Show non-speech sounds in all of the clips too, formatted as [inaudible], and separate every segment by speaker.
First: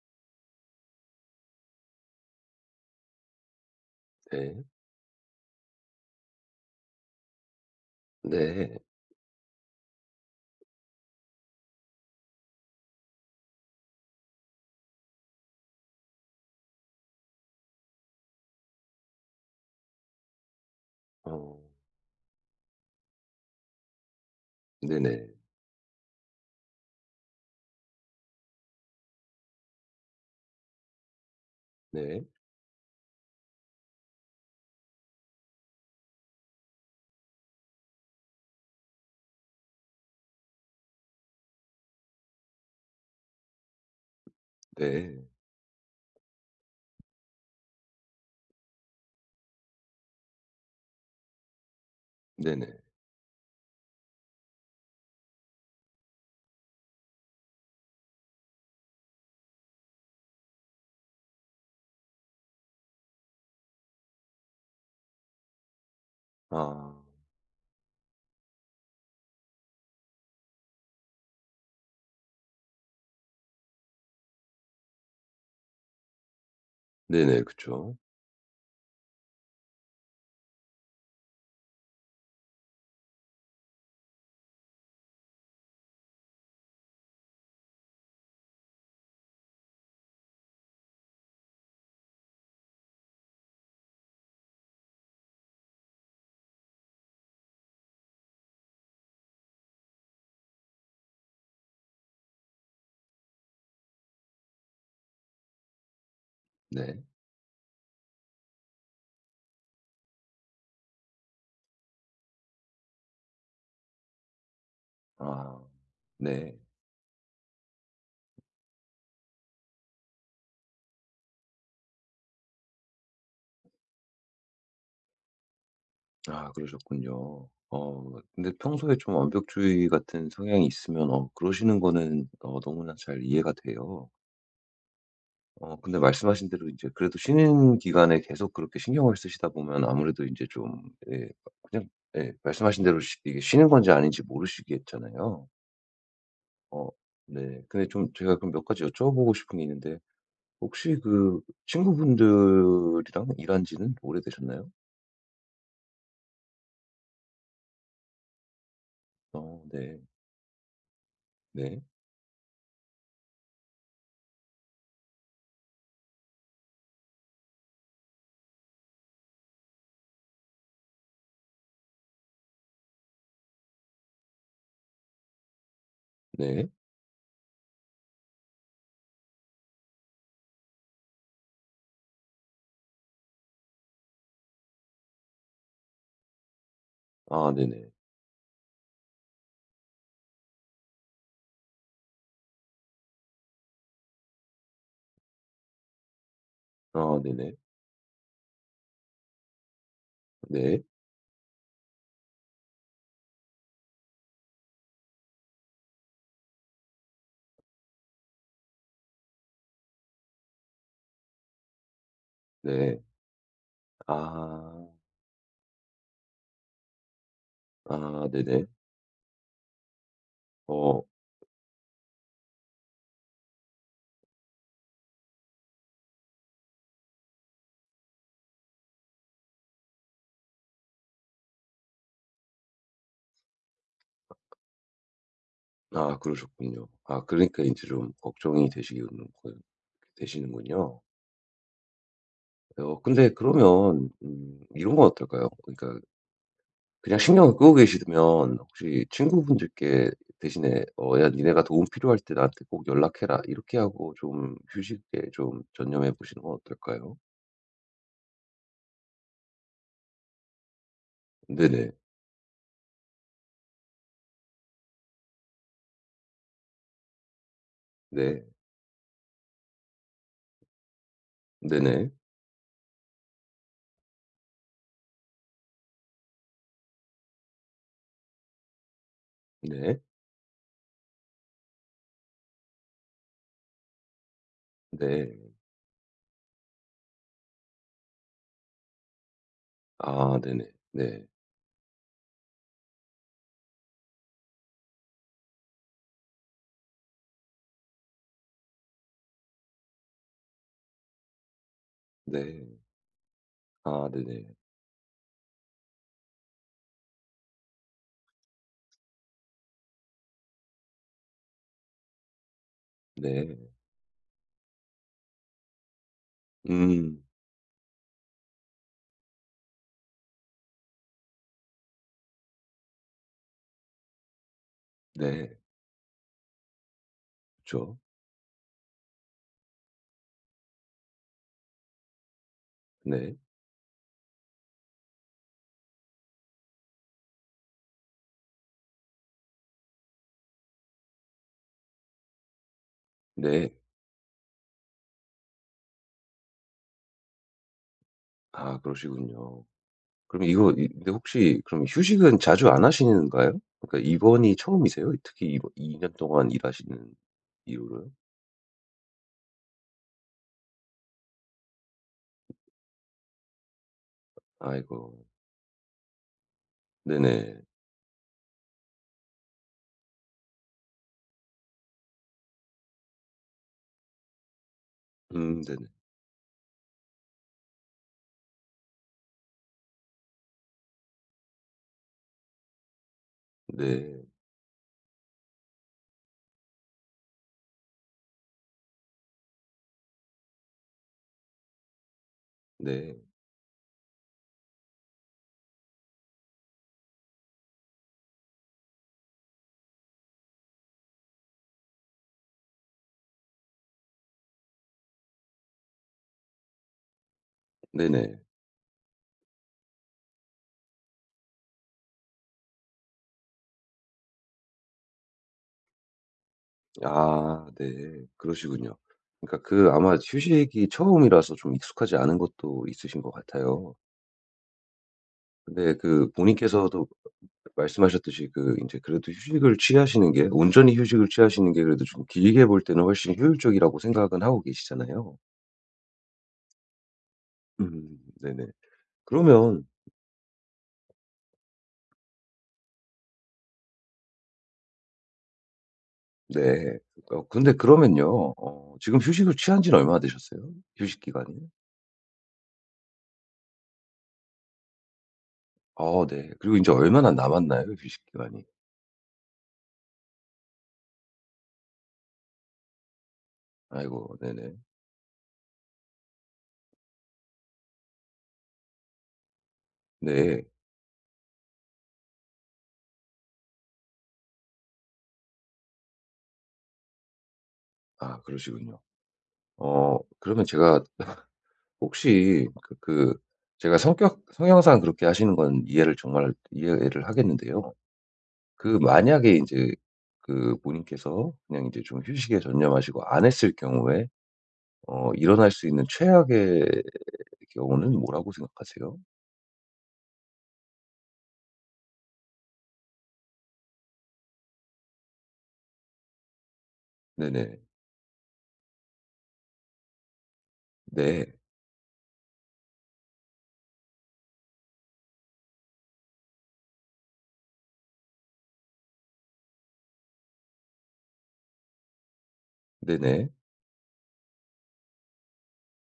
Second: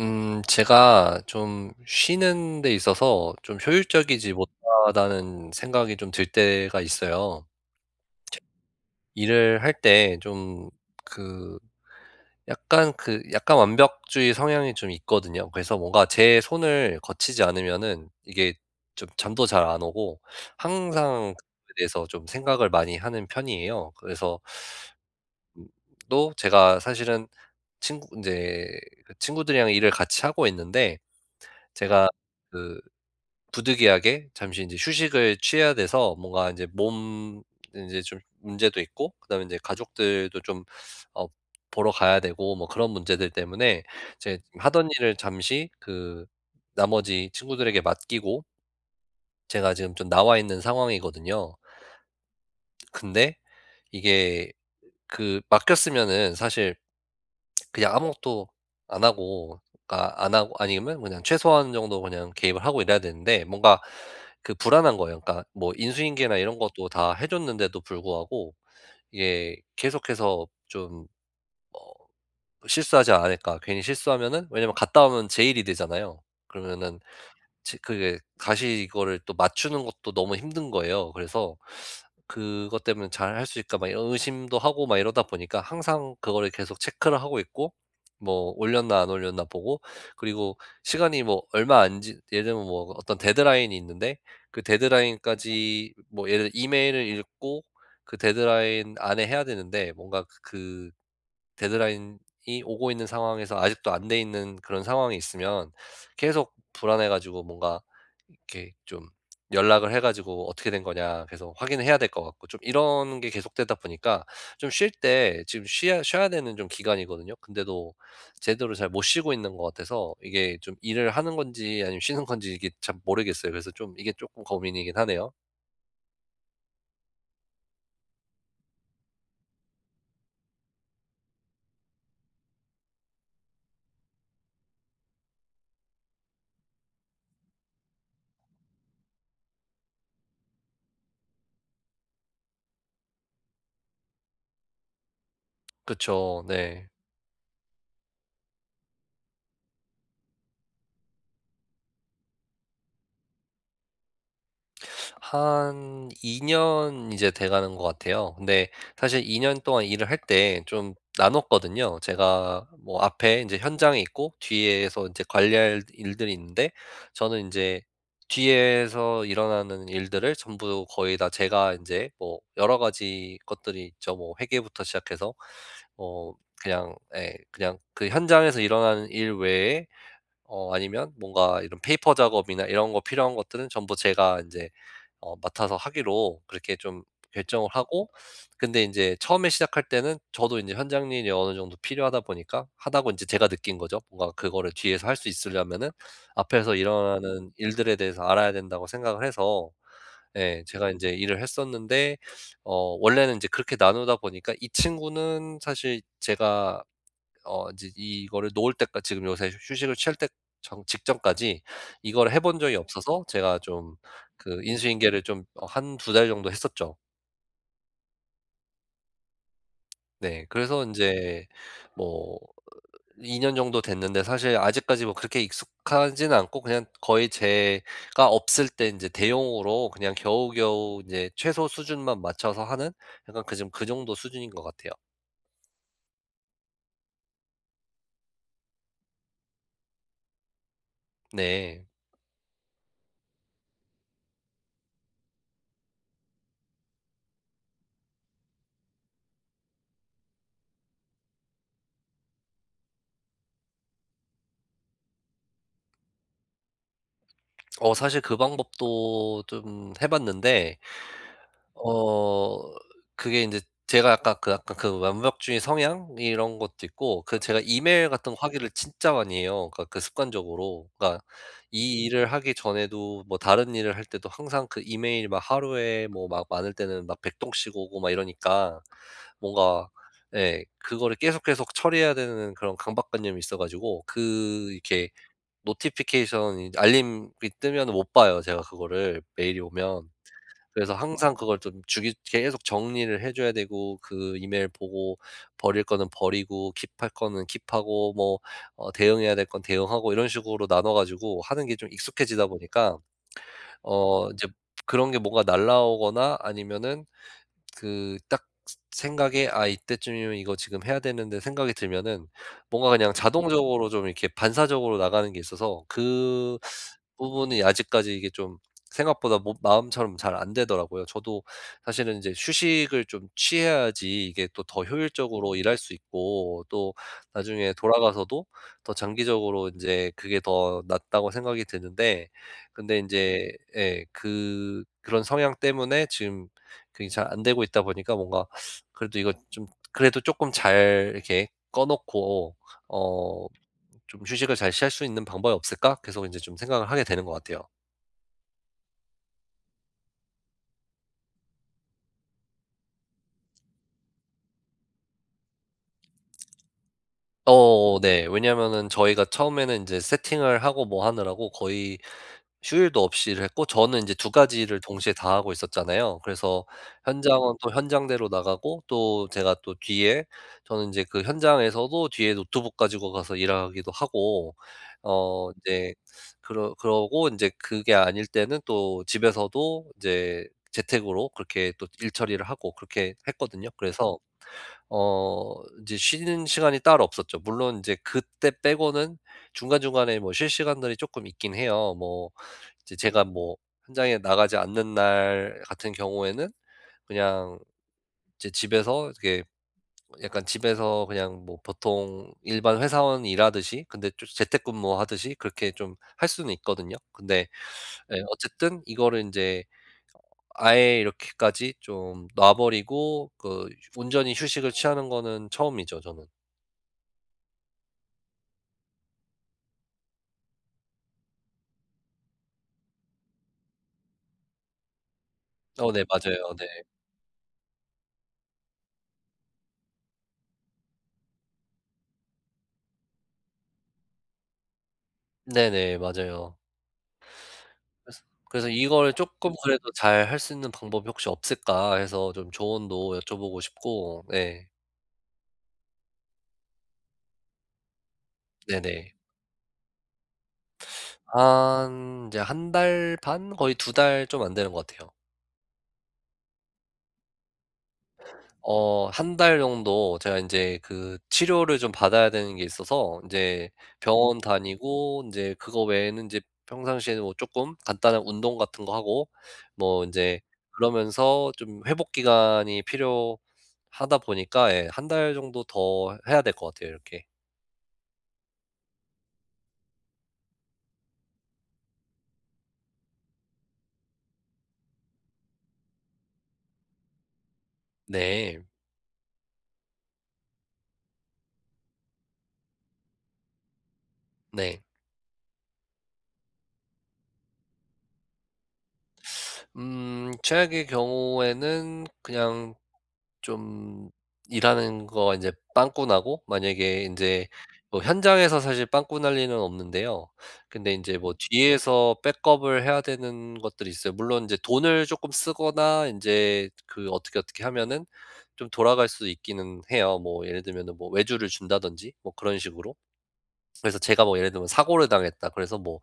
Speaker 1: 음 제가 좀 쉬는 데 있어서 좀 '효율적이지
Speaker 2: 네.
Speaker 1: 못하다.'는 생각이 좀 들 때가 있어요.
Speaker 2: 네.
Speaker 1: 일을 할 때 좀 그 약간 그 약간 완벽주의 성향이 좀 있거든요. 그래서 뭔가 제 손을 거치지 않으면은 이게 좀 잠도 잘 안 오고 항상
Speaker 2: 어.
Speaker 1: 그거에 대해서 좀 생각을 많이 하는 편이에요. 그래서
Speaker 2: 네네.
Speaker 1: 음. 또 제가 사실은 친구 이제 친구들이랑 일을 같이 하고 있는데 제가
Speaker 2: 네.
Speaker 1: 그 부득이하게 잠시 인제 휴식을 취해야 돼서 뭔가 이제 몸 인제 좀 문제도 있고 그다음에 이제 가족들도 좀 어 보러 가야 되고 뭐 그런 문제들 때문에 이제 하던 일을
Speaker 2: 네.
Speaker 1: 잠시 그 나머지 친구들에게 맡기고 제가 지금 좀 나와 있는 상황이거든요.
Speaker 2: 네네.
Speaker 1: [smacks lips] 근데 이게 그 맡겼으면은 사실. [smacks lips] 그냥 아무것도 안 하고 그러니까 안 하고 아니면 그냥 최소한 정도 그냥 개입을 하고 이래야 되는데 뭔가 그 불안한 거예요. 그러니까 뭐 인수인계나 이런 것도
Speaker 2: 아.
Speaker 1: 다 해 줬는데도 불구하고 이게 계속해서 좀 어 '실수하지 않을까?' 괜히 실수하면은 왜냐하면 갔다 오면 제 일이 되잖아요. 그러면은
Speaker 2: 네네.
Speaker 1: 지
Speaker 2: 그쵸.
Speaker 1: 그게 다시 이거를 또 맞추는 것도 너무 힘든 거예요. 그래서 그것 때문에 '잘할 수 있을까?' 막 이런 의심도 하고 막 이러다 보니까 항상 그거를 계속 체크를 하고 있고 뭐 올렸나 안 올렸나 보고 그리고 시간이 뭐 얼마 안 지 예를 들면 뭐 어떤 데드라인이 있는데 그 데드라인까지 뭐 예를 들어 이메일을 읽고 그 데드라인 안에 해야 되는데 뭔가 그 그 데드라인이 오고 있는 상황에서 아직도 안 돼 있는 그런 상황이 있으면 계속
Speaker 2: 네.
Speaker 1: 불안해 가지고 뭔가 이렇게 좀 연락을 해 가지고 "어떻게 된 거냐." 계속 확인을 해야 될 것 같고 좀 이런 게 계속되다 보니까 좀 쉴 때
Speaker 2: 아
Speaker 1: 지금 쉬야 쉬어야 되는
Speaker 2: 네.
Speaker 1: 좀 기간이거든요. 근데도 제대로 잘 못 쉬고 있는 것 같아서 이게 좀 일을 하는 건지 아니면 쉬는 건지 이게 참 모르겠어요. 그래서 좀 이게 쪼끔 고민이긴 하네요.
Speaker 2: 아 그러셨군요. 어 근데 평소에 좀 완벽주의 같은 성향이 있으면 어 그러시는 거는 어 너무나 잘 이해가 돼요. 어 근데 말씀하신 대로 이제 그래도 쉬는 기간에 계속 그렇게 신경을 쓰시다 보면 아무래도 인제 좀 예 뭐 그냥 예 말씀하신 대로 쉬 이게 쉬는 건지 아닌지 모르시겠잖아요.
Speaker 1: 그쵸.
Speaker 2: 어.
Speaker 1: 네.
Speaker 2: 네. 근데 좀 제가 좀 몇 가지 여쭤보고 싶은 게 있는데. 혹시 그 친구분들이랑 일한 지는 오래되셨나요?
Speaker 1: 한 2 년 이제 돼가는 것 같아요. 근데 사실 2 년
Speaker 2: 어
Speaker 1: 동안
Speaker 2: 네.
Speaker 1: 일을 할 때 좀
Speaker 2: 네.
Speaker 1: 나눴거든요. 제가 뭐 앞에 인제 현장에 있고 뒤에서 인제 관리할 일들이 있는데 저는 인제 뒤에서 일어나는 일들을 전부 거의 다 제가 인제 뭐 여러 가지 것들이 있죠. 뭐 회계부터 시작해서 뭐
Speaker 2: 네.
Speaker 1: 그냥 예 그냥 그 현장에서 일어나는 일 외에 어 아니면 뭔가 이런 페이퍼 작업이나 이런 거 필요한 것들은 전부 제가 인제 어 맡아서 하기로 그렇게 좀
Speaker 2: 아
Speaker 1: 결정을
Speaker 2: 네네.
Speaker 1: 하고 근데 인제 처음에 시작할 때는 저도 인제 현장 일이 어느 정도 필요하다 보니까 '하다.'고 인제 제가 느낀 거죠. 뭔가 그거를 뒤에서 할 수 있으려면은 '앞에서
Speaker 2: 아
Speaker 1: 일어나는
Speaker 2: 네네.
Speaker 1: 일들에 대해서 알아야 된다.'고 생각을 해서 네
Speaker 2: 네.
Speaker 1: 제가 인제 일을 했었는데 어 원래는 인제 그렇게 나누다 보니까 이 친구는 사실 제가 어 이제 이 이거를 놓을 때까 지금 요새 휴 휴식을 취할 때 전 직전까지 이거를 해 본 적이
Speaker 2: 네.
Speaker 1: 없어서 제가 좀 그
Speaker 2: 아.
Speaker 1: 인수인계를 좀 어 1-2 달 정도 했었죠.
Speaker 2: 아 네네.
Speaker 1: 네 그래서
Speaker 2: 어.
Speaker 1: 인제 뭐 으 2 년 정도 됐는데 사실 아직까지 뭐 그렇게 익숙하진 않고 그냥 거의 제가 없을 때 인제 대용으로 그냥 겨우겨우 인제 최소 수준만 맞춰서 하는 약간 그 정 그 정도 수준인 것 같아요.
Speaker 2: 아 그러셨군요. 아 그러니까 이제 좀 걱정이 되시겠는 거 되시는군요.
Speaker 1: 네.
Speaker 2: 네. 어 근데 그러면 음 이런 건 어떨까요? 그러니까 그냥 신경을 끄고 계시면 혹시 친구분들께 대신에 어 "야 니네가 도움 필요할 때 나한테 꼭 연락해라." 이렇게 하고 좀 휴식에 좀 전념해 보시는 건 어떨까요?
Speaker 1: [swallows] 어 사실 그 방법도 좀 해 봤는데
Speaker 2: 네네.
Speaker 1: 어 그게 인제 제가 아까 그 아까 그 완벽주의 성향 이런 것도 있고 그 제가 이메일 같은 거
Speaker 2: 네.
Speaker 1: 확인을 진짜 많이 해요. 그러니까 그 습관적으로. 그러니까 이
Speaker 2: 네네.
Speaker 1: 일을 하기 전에도 뭐 다른 일을 할 때도 항상 그 이메일이 막 하루에 뭐 막 많을 때는 막 100 통씩 오고 막 이러니까 뭔가
Speaker 2: 네.
Speaker 1: 예. 그거를 계속 계속 처리해야 되는 그런 강박 관념이 있어 가지고 그 이렇게
Speaker 2: 네.
Speaker 1: 노티피케이션 이제 알림이 뜨면은 못 봐요 제가 그거를 메일이 오면.
Speaker 2: 아 네네.
Speaker 1: 그래서
Speaker 2: 네.
Speaker 1: 항상 그걸 좀 주기 계속 정리를 해 줘야 되고 그 이메일 보고 버릴 거는 버리고 킵할 거는 킵하고 뭐 어 대응해야 될 건 대응하고 이런 식으로 나눠 가지고 하는 게 좀 익숙해지다
Speaker 2: 네.
Speaker 1: 보니까
Speaker 2: 아
Speaker 1: 어 이제
Speaker 2: 네네.
Speaker 1: 그런 게 뭐가 날아오거나 아니면은 그 딱 생 생각에 '아 이때쯤이면 이거 지금 해야 되는데.' 생각이 들면은 뭔가 그냥
Speaker 2: 네.
Speaker 1: 자동적으로 좀 이렇게 반사적으로 나가는 게 있어서 그
Speaker 2: 음.
Speaker 1: 부분이 아직까지 이게 좀 생각보다 뭐 마음처럼 잘 안되더라고요. 저도 사실은 인제 휴식을 좀 취해야지 이게 또 더 효율적으로
Speaker 2: 네.
Speaker 1: 일할 수 있고 또 나중에
Speaker 2: 그쵸.
Speaker 1: 돌아가서도 '더 장기적으로 인제 그게 더 낫다.'고 생각이 드는데 근데
Speaker 2: 네.
Speaker 1: 인제 예 그 그런 성향 때문에 지금 그게 잘 안되고 있다 보니까 뭔가 [sucks teeth] 그래도 이거 좀 그래도 쪼끔 잘 이렇게 꺼 놓고 어
Speaker 2: 네.
Speaker 1: '좀 휴식을 잘 취할 수 있는 방법이 없을까?' 계속 인제 좀 생각을 하게 되는 것 같아요.
Speaker 2: 아 그러시군요. 그럼 이거 이 근데 혹시 그럼 휴식은 자주 안 하시는가요? 그러니까 이번이 처음이세요? 특히 이번 이 2 년 동안 일하시는
Speaker 1: 어
Speaker 2: 이후로요?
Speaker 1: 네. 왜냐하면은 저희가 처음에는 인제 세팅을 하고 뭐 하느라고 거의 휴일도 없이 일했고 저는 이제 2 가지를 동시에
Speaker 2: 아이고.
Speaker 1: 다 하고 있었잖아요. 그래서 현장은
Speaker 2: 네네.
Speaker 1: 또 현장대로 나가고 또 제가 또 뒤에 저는 인제 그 현장에서도 뒤에 노트북 가지고 가서 일하기도 하고 어
Speaker 2: 음. 네네.
Speaker 1: 이제 그러 그러고 어 인제 그게 아닐 때는 또 집에서도 인제 재택으로 그렇게 또 일처리를 하고 그렇게 했거든요. 그래서
Speaker 2: 네.
Speaker 1: 어 이제 쉬는 시간이 따로 없었죠. 물론 이제 그때 빼고는 중간중간에 뭐 쉴 시간들이 쪼끔 있긴 해요. 뭐 이제
Speaker 2: 네.
Speaker 1: 제가 뭐 현장에 나가지 않는 날 같은 경우에는 그냥 이제 집에서 이렇게 약간 집에서 그냥 뭐 보통 일반 회사원이 일하듯이 근데 좀 재택근무 하듯이 그렇게 좀 할 수는 있거든요. 근데 예
Speaker 2: 네네.
Speaker 1: 어쨌든 이거를 인제 아예 이렇게까지 좀 놔 버리고 그 휴 온전히 휴식을 취하는 거는 처음이죠, 저는.
Speaker 2: 아 네. 그러시군요. 그러니까 그 아마 휴식이 처음이라서 좀 익숙하지 않은 것도 있으신 것 같아요.
Speaker 1: 어.
Speaker 2: 네.
Speaker 1: 네.
Speaker 2: 그
Speaker 1: 맞아요. 네.
Speaker 2: 본인께서도 그 말씀하셨듯이 그 인제 그래도 휴식을 취하시는 게 온전히 휴식을 취하시는 게 그래도 좀 길게 볼 때는 훨씬 효율적이라고 생각은 하고 계시잖아요.
Speaker 1: 네네. 맞아요.
Speaker 2: 음.
Speaker 1: 그래서,
Speaker 2: 네네.
Speaker 1: 그래서 이거를 쪼끔
Speaker 2: 그러면
Speaker 1: 그래도 '잘할 수 있는 방법이 혹시 없을까?' 해서 좀 조언도 여쭤보고 싶고. 예.
Speaker 2: 네. 그러니까 어 근데 그러면요. 어
Speaker 1: 네네.
Speaker 2: 지금 휴식을 취한 지는 얼마나 되셨어요? 휴식 기간이?
Speaker 1: 한 이제 1 달 반 거의 2 달 좀 안 되는 것 같아요.
Speaker 2: 아 네. 그리고 인제 얼마나 남았나요? 휴식 기간이?
Speaker 1: 어 1 달 정도 제가 인제 그 치료를 좀 받아야 되는 게 있어서 인제
Speaker 2: 아이고.
Speaker 1: 병원
Speaker 2: 네네.
Speaker 1: 다니고 인제 그거 외에는 인제 평상시에는 뭐 쪼끔 간단한 운동 같은 거 하고 뭐 인제
Speaker 2: 네.
Speaker 1: 그러면서 좀 회복 기간이 필요하다 보니까 예 1 달 정도 더 해야 될 것 같아요. 이렇게.
Speaker 2: 아 그러시군요. 어 그러면 제가 [coughs] 혹시 그 그 제가 성격 성향상 그렇게 하시는 건 이해를 정말 이해를 하겠는데요.
Speaker 1: 네.
Speaker 2: 그 만약에 인제 그 본인께서 그냥 인제 좀 휴식에 전념하시고 안 했을 경우에
Speaker 1: 네.
Speaker 2: 어 일어날 수 있는 최악의 경우는 뭐라고 생각하세요?
Speaker 1: 음 최악의 경우에는 그냥 좀 일하는 거 이제 빵꾸 나고 만약에 인제
Speaker 2: 네네.
Speaker 1: 뭐 현장에서 사실 빵꾸 날 리는 없는데요. 근데 이제 뭐
Speaker 2: 네.
Speaker 1: 뒤에서 백업을 해야 되는 것들이 있어요. 물론 이제 돈을 쪼끔 쓰거나 인제 그 어떻게, 어떻게 하면은 좀 돌아갈 수 있기는 해요. 뭐 예를 들면은 뭐 외주를 준다든지 뭐 그런 식으로.
Speaker 2: 네네.
Speaker 1: 그래서 제가 뭐 예를 들면 '사고를 당했다.' 그래서 뭐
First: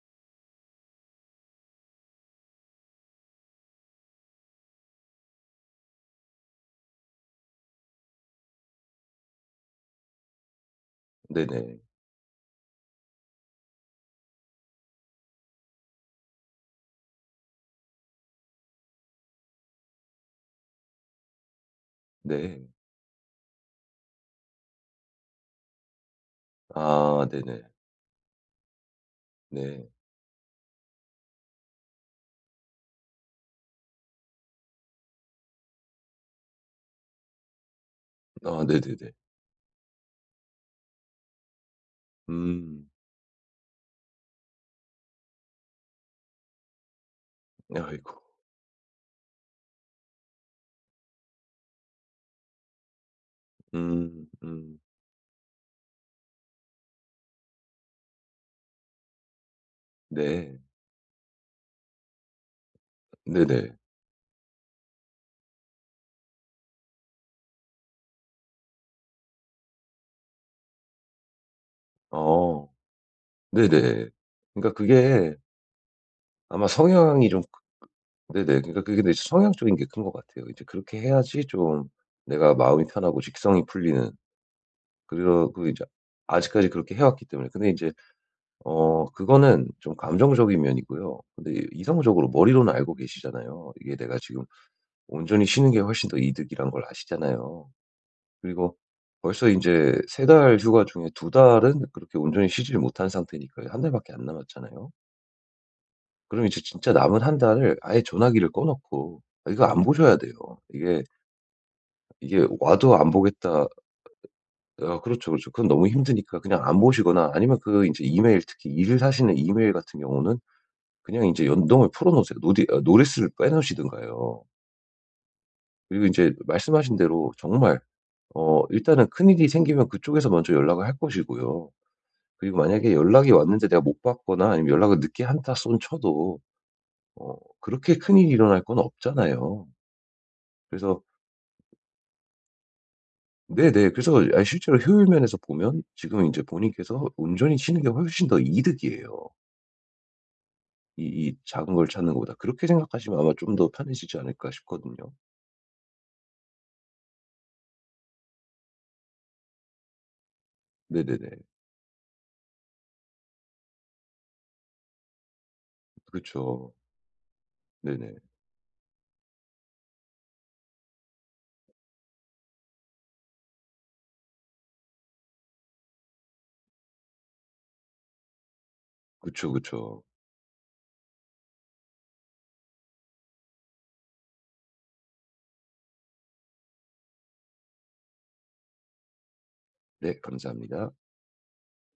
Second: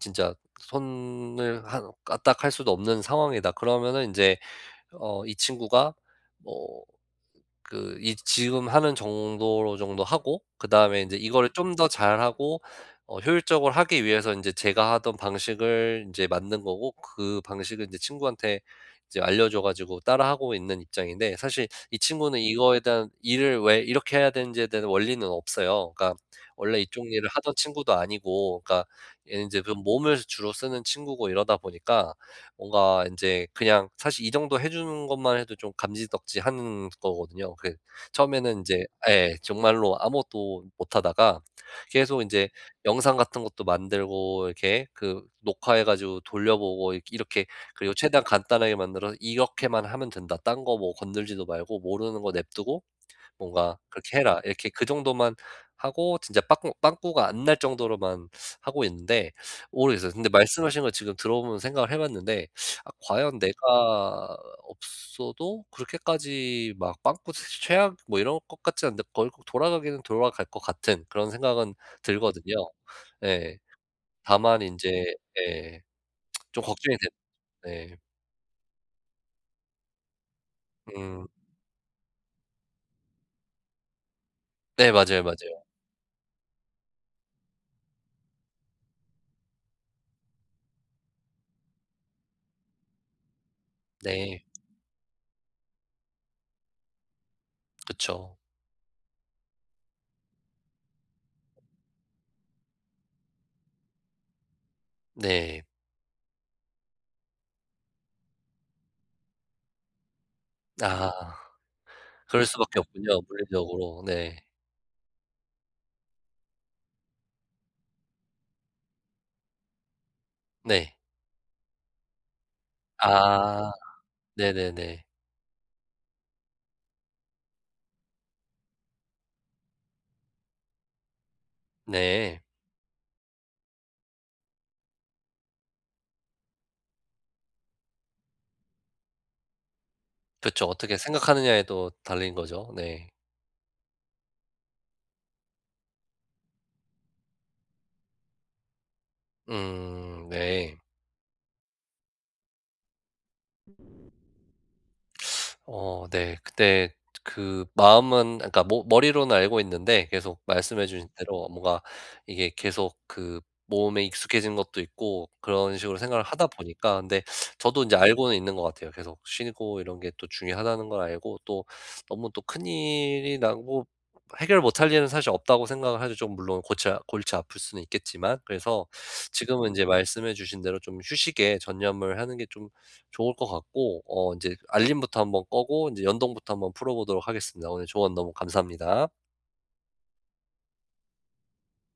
Speaker 1: 진짜 '손을 한 까딱할 수도 없는 상황이다.' 그러면은 인제 어 이 친구가 뭐 그 이 지금 하는 정도로 정도 하고 그다음에 이제 이거를 좀
Speaker 2: 네네.
Speaker 1: 더 잘하고 어 효율적으로 하기 위해서 인제 제가 하던 방식을 인제 만든 거고 그 방식을 이제 친구한테 이제 알려줘 가지고 따라 하고 있는 입장인데 사실 이 친구는
Speaker 2: 네.
Speaker 1: 이거에 대한 일을 왜 이렇게 해야 되는지에 대한 원리는 없어요. 그러니까 원래 이쪽
Speaker 2: 아
Speaker 1: 일을 하던
Speaker 2: 네네.
Speaker 1: 친구도 아니고 뭐 그러니까 얘는 이제 그
Speaker 2: 네.
Speaker 1: 몸을 주로 쓰는 친구고 이러다 보니까 뭔가 인제 그냥 사실 이 정도 해주는 것만 해도 좀 감지덕지하는 거거든요. 그 처음에는
Speaker 2: 아
Speaker 1: 이제
Speaker 2: 네네네.
Speaker 1: 예. 정말로 아무것도 못하다가 계속 인제
Speaker 2: 음.
Speaker 1: 영상 같은 것도 만들고 이렇게 그 녹화해 가지고 돌려보고 이 이렇게 그리고
Speaker 2: 아이고.
Speaker 1: 최대한 간단하게 만들어서 "이렇게만 하면 된다. 딴 거 뭐 건드리지도 말고 모르는 거 내버려 두고 뭔가 그렇게
Speaker 2: 음
Speaker 1: 해라." 이렇게
Speaker 2: 음.
Speaker 1: 그 정도만 하고 진짜 빠꾸 빵꾸가 안 날 정도로만 하고 있는데 모르겠어요. 근데
Speaker 2: 네.
Speaker 1: 말씀하신 거 지금 들어보면서 생각을 해 봤는데 아 과연
Speaker 2: 네네.
Speaker 1: 내가 없어도 그렇게까지 막 빵꾸 사실 최악 뭐 이럴 것 같지 않은데 거의 돌아가기는 돌아갈 것 같은 그런 생각은 들거든요.
Speaker 2: 어.
Speaker 1: 네.
Speaker 2: 네네.
Speaker 1: 다만
Speaker 2: 그러니까
Speaker 1: 인제
Speaker 2: 그게
Speaker 1: 예. [tsk] 좀
Speaker 2: 아마
Speaker 1: 걱정이 되
Speaker 2: 성향이 좀 그
Speaker 1: 네.
Speaker 2: 그 네네. 그러니까 그게 되게 성향적인 게 큰 것 같아요. 이제 그렇게
Speaker 1: 음.
Speaker 2: 해야지 좀 내가 마음이 편하고 직성이 풀리는.
Speaker 1: 네 맞아요,
Speaker 2: 그러
Speaker 1: 맞아요.
Speaker 2: 그 이제 아직까지 그렇게 해 왔기 때문에. 근데 이제 어 그거는 좀 감정적인 면이고요. 근데 이성적으로 머리로는 알고 계시잖아요. 이게 내가 지금
Speaker 1: 네.
Speaker 2: 온전히 쉬는 게 훨씬 더 이득이란 걸 아시잖아요.
Speaker 1: 그쵸.
Speaker 2: 그리고 벌써 인제 3 달 휴가 중에 2 달은 그렇게 온전히 쉬지를 못한 상태니까요. 1 달밖에 안 남았잖아요.
Speaker 1: 네.
Speaker 2: 그럼 이제 진짜 남은 1 달을 아예 전화기를 꺼놓고 아 이거 안 보셔야 돼요. 이게
Speaker 1: 아 그럴
Speaker 2: '이게
Speaker 1: 수밖에
Speaker 2: 와도 안
Speaker 1: 없군요,
Speaker 2: 보겠다'
Speaker 1: 물리적으로. 네.
Speaker 2: 아 그렇죠, 그렇죠. 그건 너무 힘드니까 그냥 안 보시거나 아니면 그 인제 이메일 특히 일을 하시는 이메일 같은 경우는
Speaker 1: 네.
Speaker 2: 그냥 인제 연동을 풀어놓으세요. 노디 아 노티스를
Speaker 1: 아. 네네네.
Speaker 2: 빼놓으시든가요. 그리고 인제 말씀하신 대로 정말 어 일단은 큰일이 생기면 그쪽에서 먼저 연락을 할 것이고요.
Speaker 1: 네.
Speaker 2: 그리고 만약에 연락이 왔는데 내가 못 받거나 아니면 연락을 늦게 한다손 쳐도 어 그렇게 큰일이 일어날 건 없잖아요.
Speaker 1: 그쵸. 어떻게
Speaker 2: 그래서
Speaker 1: 생각하느냐에 또 달린 거죠. 네.
Speaker 2: 네네. 그래서 아 이 실제로 효율 면에서 보면 지금 인제 본인께서 온전히 쉬는 게 훨씬 더 이득이에요.
Speaker 1: 음. 네.
Speaker 2: 이 이 작은 걸 찾는 것보다. '그렇게 생각하시면 아마 좀 더 편해지지 않을까?' 싶거든요.
Speaker 1: [sucks teeth] 어 네. 근데 저 그 마음은 그러니까 머 머리로는 알고 있는데 계속 말씀해 주신
Speaker 2: 네네네.
Speaker 1: 대로 뭔가 이게 계속 그 몸에 익숙해진 것도 있고 그런 식으로 생각을 하다
Speaker 2: 그렇죠.
Speaker 1: 보니까 근데 저도 이제
Speaker 2: 네네.
Speaker 1: 알고는 있는 것 같아요. 계속 '쉬고 이런 게 또 중요하다.'는 걸 알고 또 '너무 또 큰일이 나고 해결 못 할 일은 사실 없다.'고 생각을 하죠. 좀 물론 골치 골치 아플 수는 있겠지만. 그래서
Speaker 2: 그쵸,
Speaker 1: 지금은 이제
Speaker 2: 그쵸.
Speaker 1: 말씀해 주신 대로 좀 휴식에 전념을 하는 게 좀 좋을 것 같고 어 이제 알림부터 한번 끄고 이제 연동부터 한번 풀어 보도록 하겠습니다. 오늘 조언 너무 감사합니다.
Speaker 2: 네. 감사합니다.